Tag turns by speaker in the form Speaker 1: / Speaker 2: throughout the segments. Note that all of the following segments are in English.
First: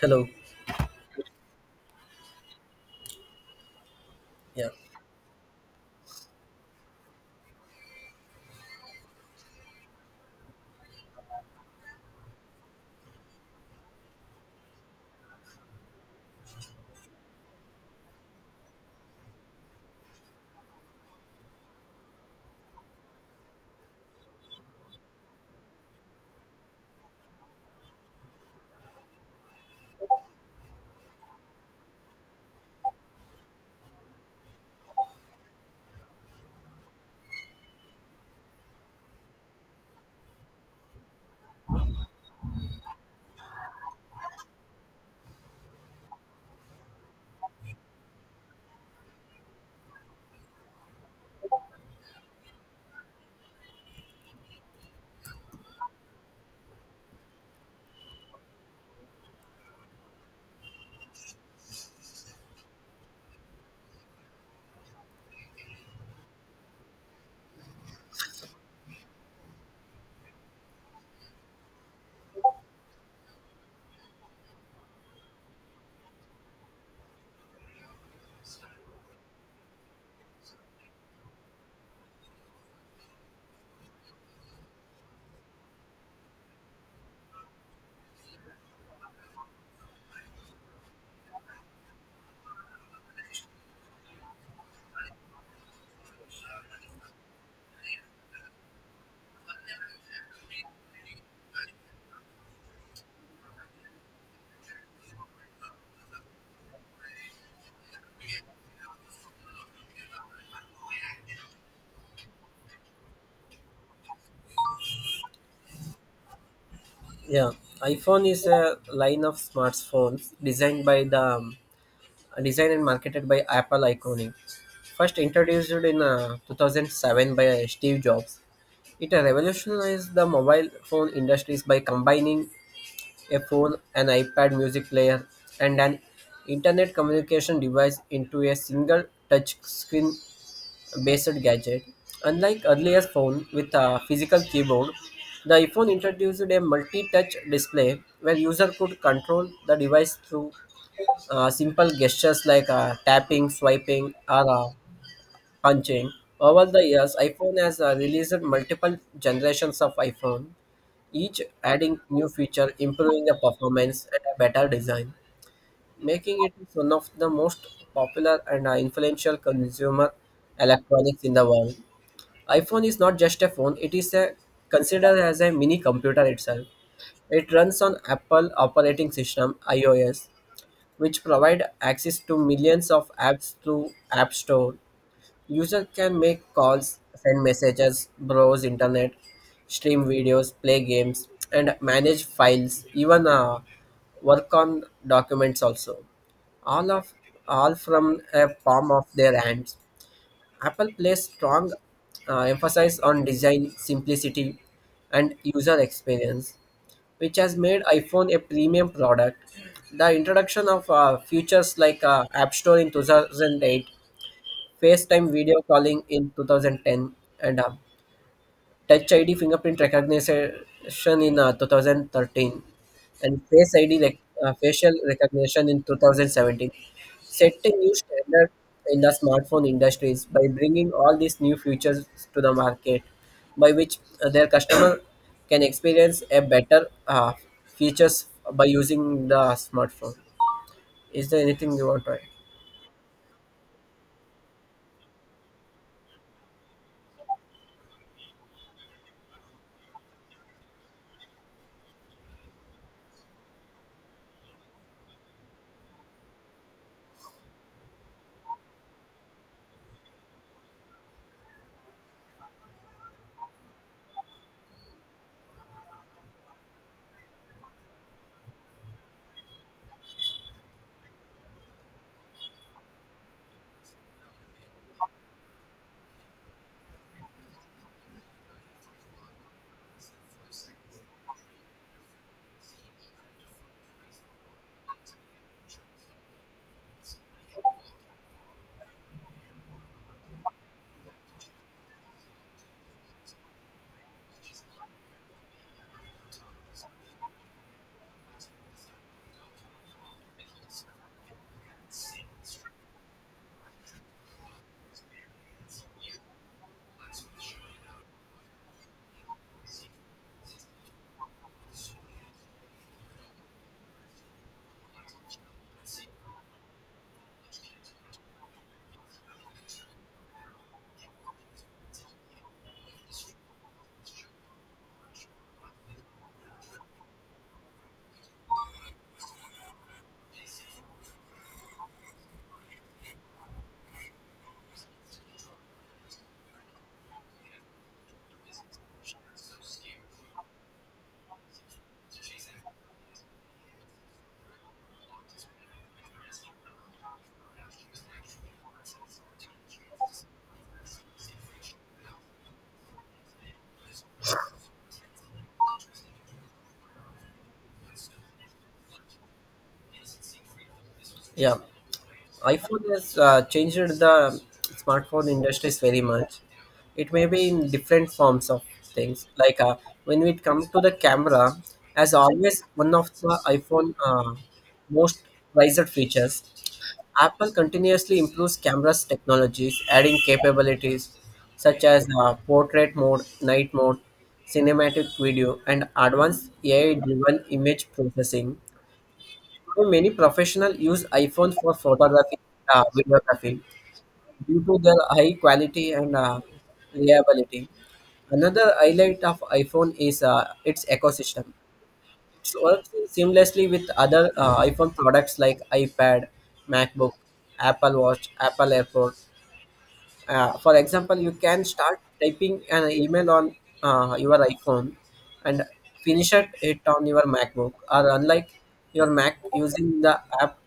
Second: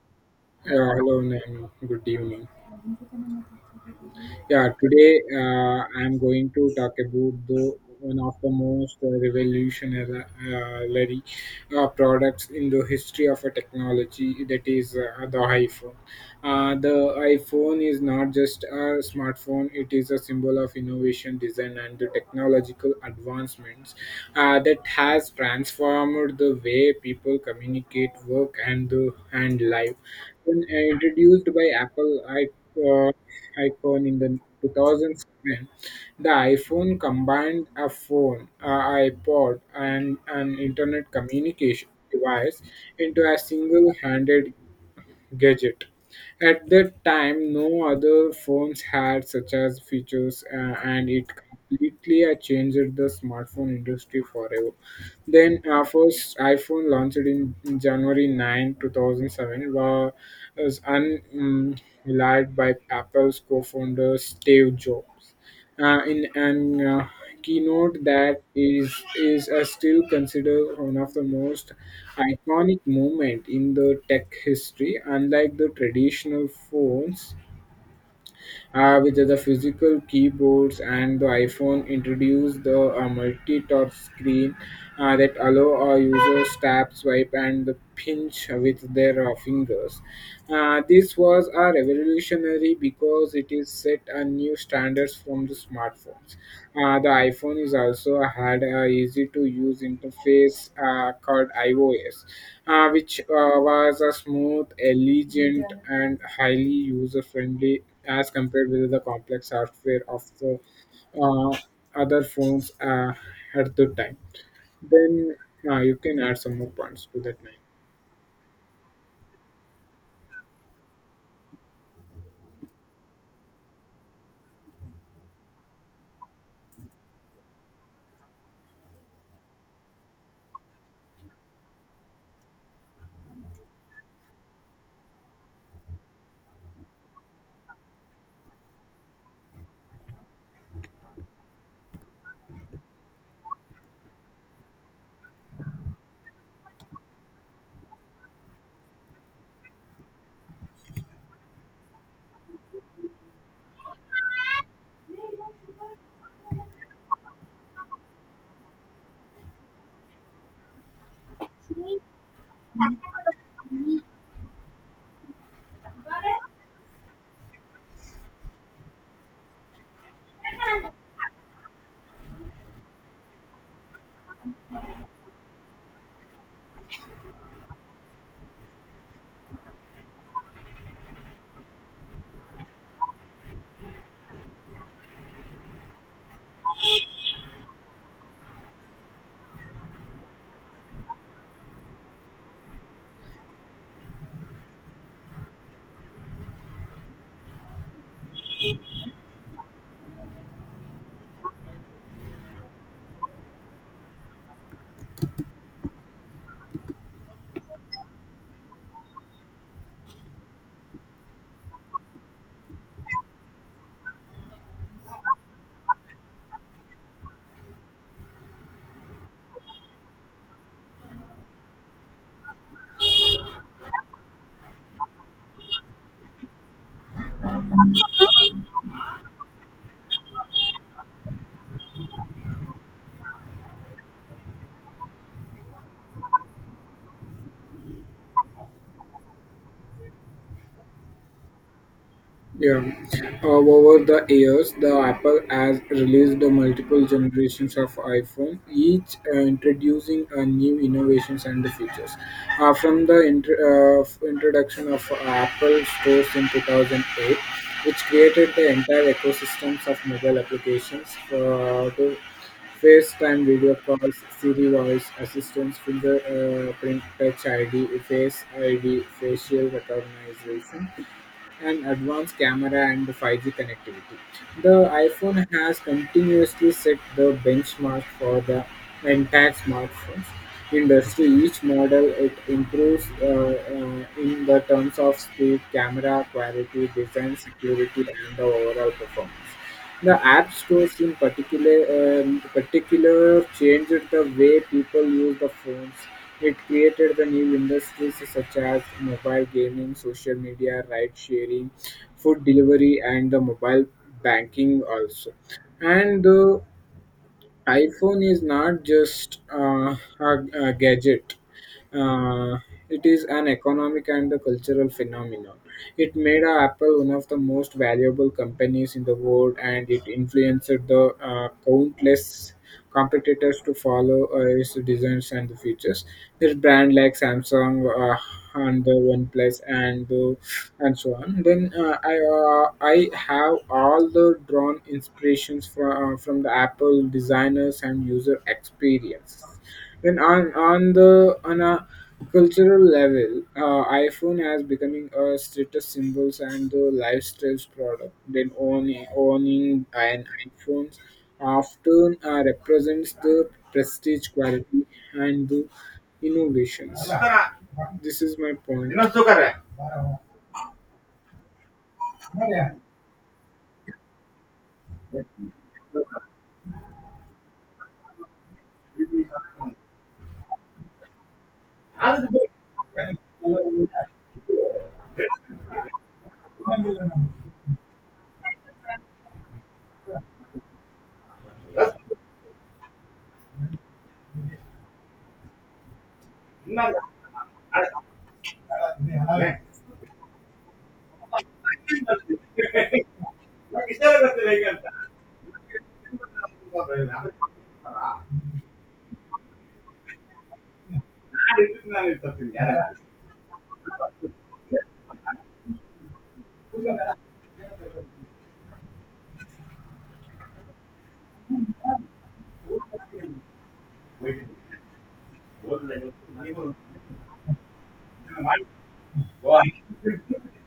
Speaker 1: Hello.
Speaker 2: Hello, Naomi. Good evening.
Speaker 1: Yeah.
Speaker 2: Yeah, today I'm going to talk about the one of the most revolutionary products in the history of a technology, that is, the iPhone. The iPhone is not just a smartphone; it is a symbol of innovation, design, and the technological advancements that has transformed the way people communicate, work, and the and life. When introduced by Apple, I icon in the 2000s. When The iPhone combined a phone, a iPod, and an internet communication device into a single-handed gadget. At that time, no other phones had such as features, and it completely changed the smartphone industry forever. Then, first iPhone launched in January 9, 2007, was unrelied by Apple's co-founder Steve Jobs in an keynote that is still considered one of the most iconic moment in the tech history. Unlike the traditional phones with the physical keyboards, and the iPhone introduced the multi-touch screen that allow our users tap, swipe and pinch with their fingers. This was a revolutionary because it is set a new standards from the smartphones. The iPhone is also had a easy to use interface called iOS, which was a smooth, elegant and highly user friendly as compared with the complex software of the uh, other phones at the time. Then, you can add some more points to that.
Speaker 1: Yeah. iPhone is a line of smartphones designed and marketed by Apple Iconic. First introduced in 2007 by Steve Jobs. It revolutionized the mobile phone industries by combining a phone, an iPad music player, and an internet communication device into a single touch screen based gadget. Unlike earlier phone with a physical keyboard, the iPhone introduced a multi-touch display where user could control the device through simple gestures like tapping, swiping, or punching. Over the years, iPhone has released multiple generations of iPhone, each adding new feature, improving the performance and a better design, making it one of the most popular and influential consumer electronics in the world. iPhone is not just a phone, it is a, considered as a mini computer itself. It runs on Apple operating system iOS, which provide access to millions of apps through App Store. User can make calls, send messages, browse internet, stream videos, play games, and manage files, even work on documents also, all of all from a palm of their hands. Apple places strong emphasis on design, simplicity, and user experience, which has made iPhone a premium product. The introduction of features like App Store in 2008, FaceTime video calling in 2010, and Touch ID fingerprint recognition in 2013, and Face ID facial recognition in 2017 set a new standard in the smartphone industries by bringing all these new features to the market, by which their customer can experience a better features by using the smartphone. Is there anything you want to add?
Speaker 2: Yeah. Over the years, the Apple has released the multiple generations of iPhone, each introducing a new innovations and the features. From the introduction of Apple Stores in 2008, which created the entire ecosystems of mobile applications, for to FaceTime video calls, Siri voice assistance, finger, print touch ID, Face ID, facial recognition, an advanced camera and 5G connectivity. The iPhone has continuously set the benchmark for the entire smartphones industry. Each model it improves in the terms of speed, camera quality, design, security, and the overall performance. The app stores, in particular, changed the way people use the phones. It created the new industries such as mobile gaming, social media, ride sharing, food delivery, and the mobile banking also. And the iPhone is not just a gadget; uh, it is an economic and a cultural phenomenon. It made Apple one of the most valuable companies in the world, and it influenced the countless competitors to follow its designs and the features. There's brand like Samsung, and the OnePlus, and so on. Then I have all the drawn inspirations from from the Apple designers and user experiences. And on the on a cultural level, iPhone has becoming a status symbols and the lifestyle product. Then owning an iPhone often represents the prestige, quality, and the innovations. This is my point.
Speaker 1: Yeah. iPhone has changed the smartphone industries very much. It may be in different forms of things. When it comes to the camera, as always, one of the iPhone most prized features. Apple continuously improves cameras technologies, adding capabilities such as portrait mode, night mode, cinematic video, and advanced AI-driven image processing. So many professionals use iPhones for photography, videography due to their high quality and reliability. Another highlight of iPhone is its ecosystem. It works seamlessly with other iPhone products like iPad, MacBook, Apple Watch, Apple AirPod. For example, you can start typing an email on your iPhone and finish it on your MacBook, or unlike your Mac using the app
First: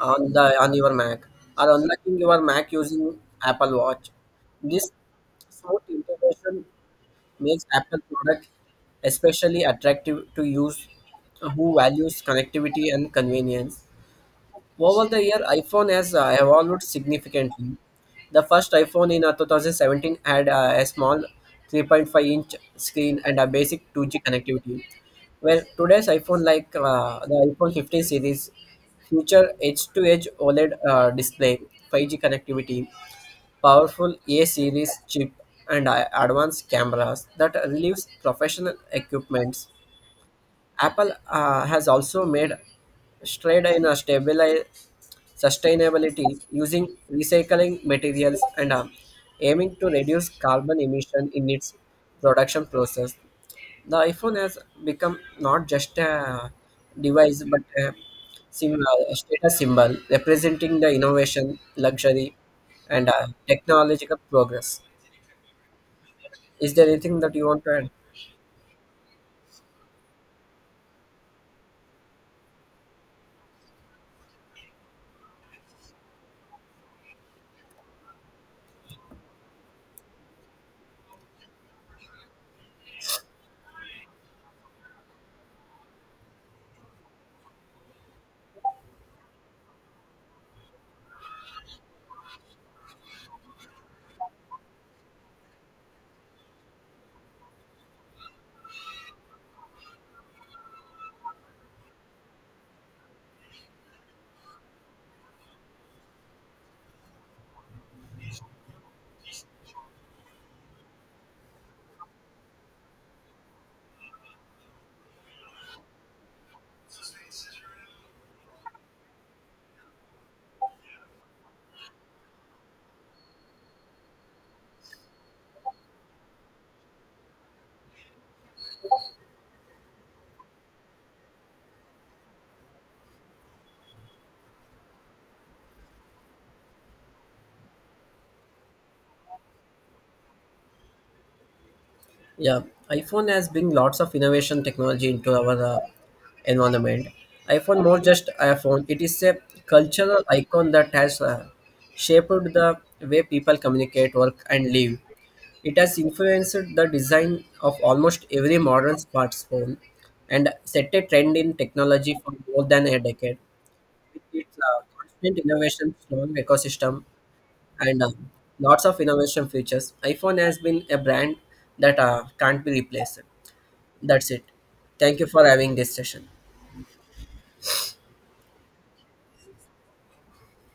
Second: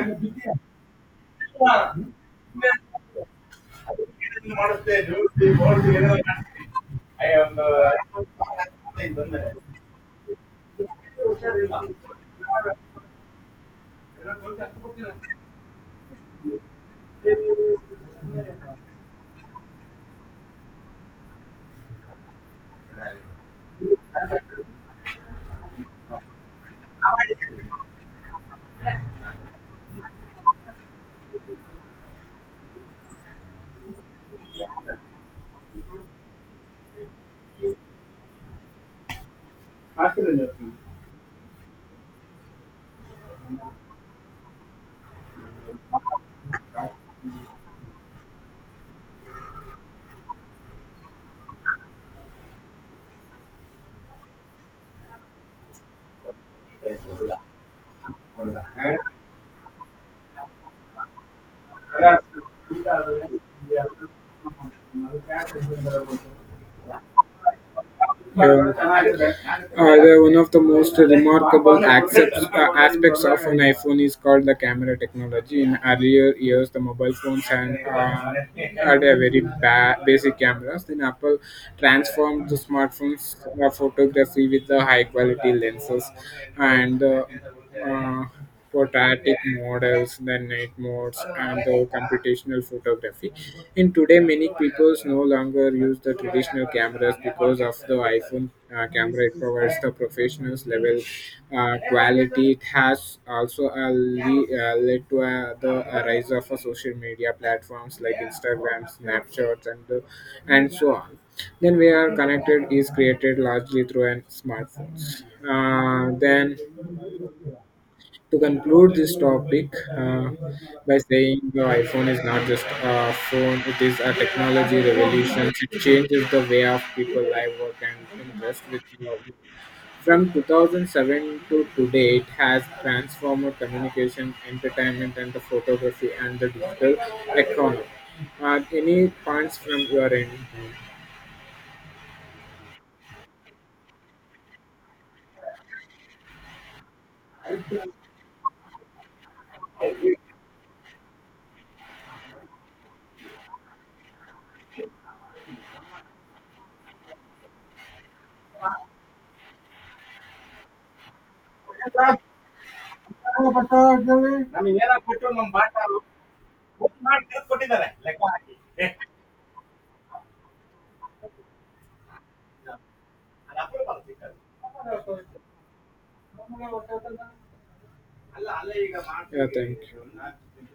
Speaker 1: on the on your Mac, or unlocking your Mac using Apple Watch. This smooth integration makes Apple product especially attractive to use who values connectivity and convenience. Over the year, iPhone has evolved significantly. The first iPhone in 2017 had a small 3.5-inch screen and a basic 2G connectivity. Well, today's iPhone, like the iPhone 15 series, feature edge-to-edge OLED display, 5G connectivity, powerful A series chip, and advanced cameras that relieves professional equipments. Apple has also made stride in a stabili- sustainability using recycling materials and aiming to reduce carbon emission in its production process. The iPhone has become not just a device but a status symbol representing the innovation,
Speaker 2: Uh,
Speaker 1: luxury, and technological progress. Is there anything that you want to add?
Speaker 2: However, one of the most remarkable aspects of an iPhone is called the camera technology. In earlier years, the mobile phones had a very basic cameras. Then Apple transformed the smartphones photography with the high quality lenses and uh, for static models, then night modes, and the computational photography. In today, many people no longer use the traditional cameras because of the iPhone camera. It provides the professional level quality. It has also led to the rise of social media platforms like Instagram, Snapchat, and so on. Then we are connected is created largely through an smartphones. Then, to conclude this topic uh, by saying, the iPhone is not just a phone, it is a technology revolution. It changes the way of people live, work and invest with technology. From 2007 to today, it has transformed communication, entertainment, and the photography, and the digital economy. Any points from your end?
Speaker 1: Yeah, iPhone has bring lots of innovation technology into our environment. iPhone more just iPhone. It is a cultural icon that has shaped the way people communicate, work, and live. It has influenced the design of almost every modern smartphone and set a trend in technology for more than a decade. With its constant innovation, strong ecosystem, and lots of innovation features. iPhone has been a brand that can't be replaced. That's it. Thank you for having this session.
Speaker 2: Yeah, thank you.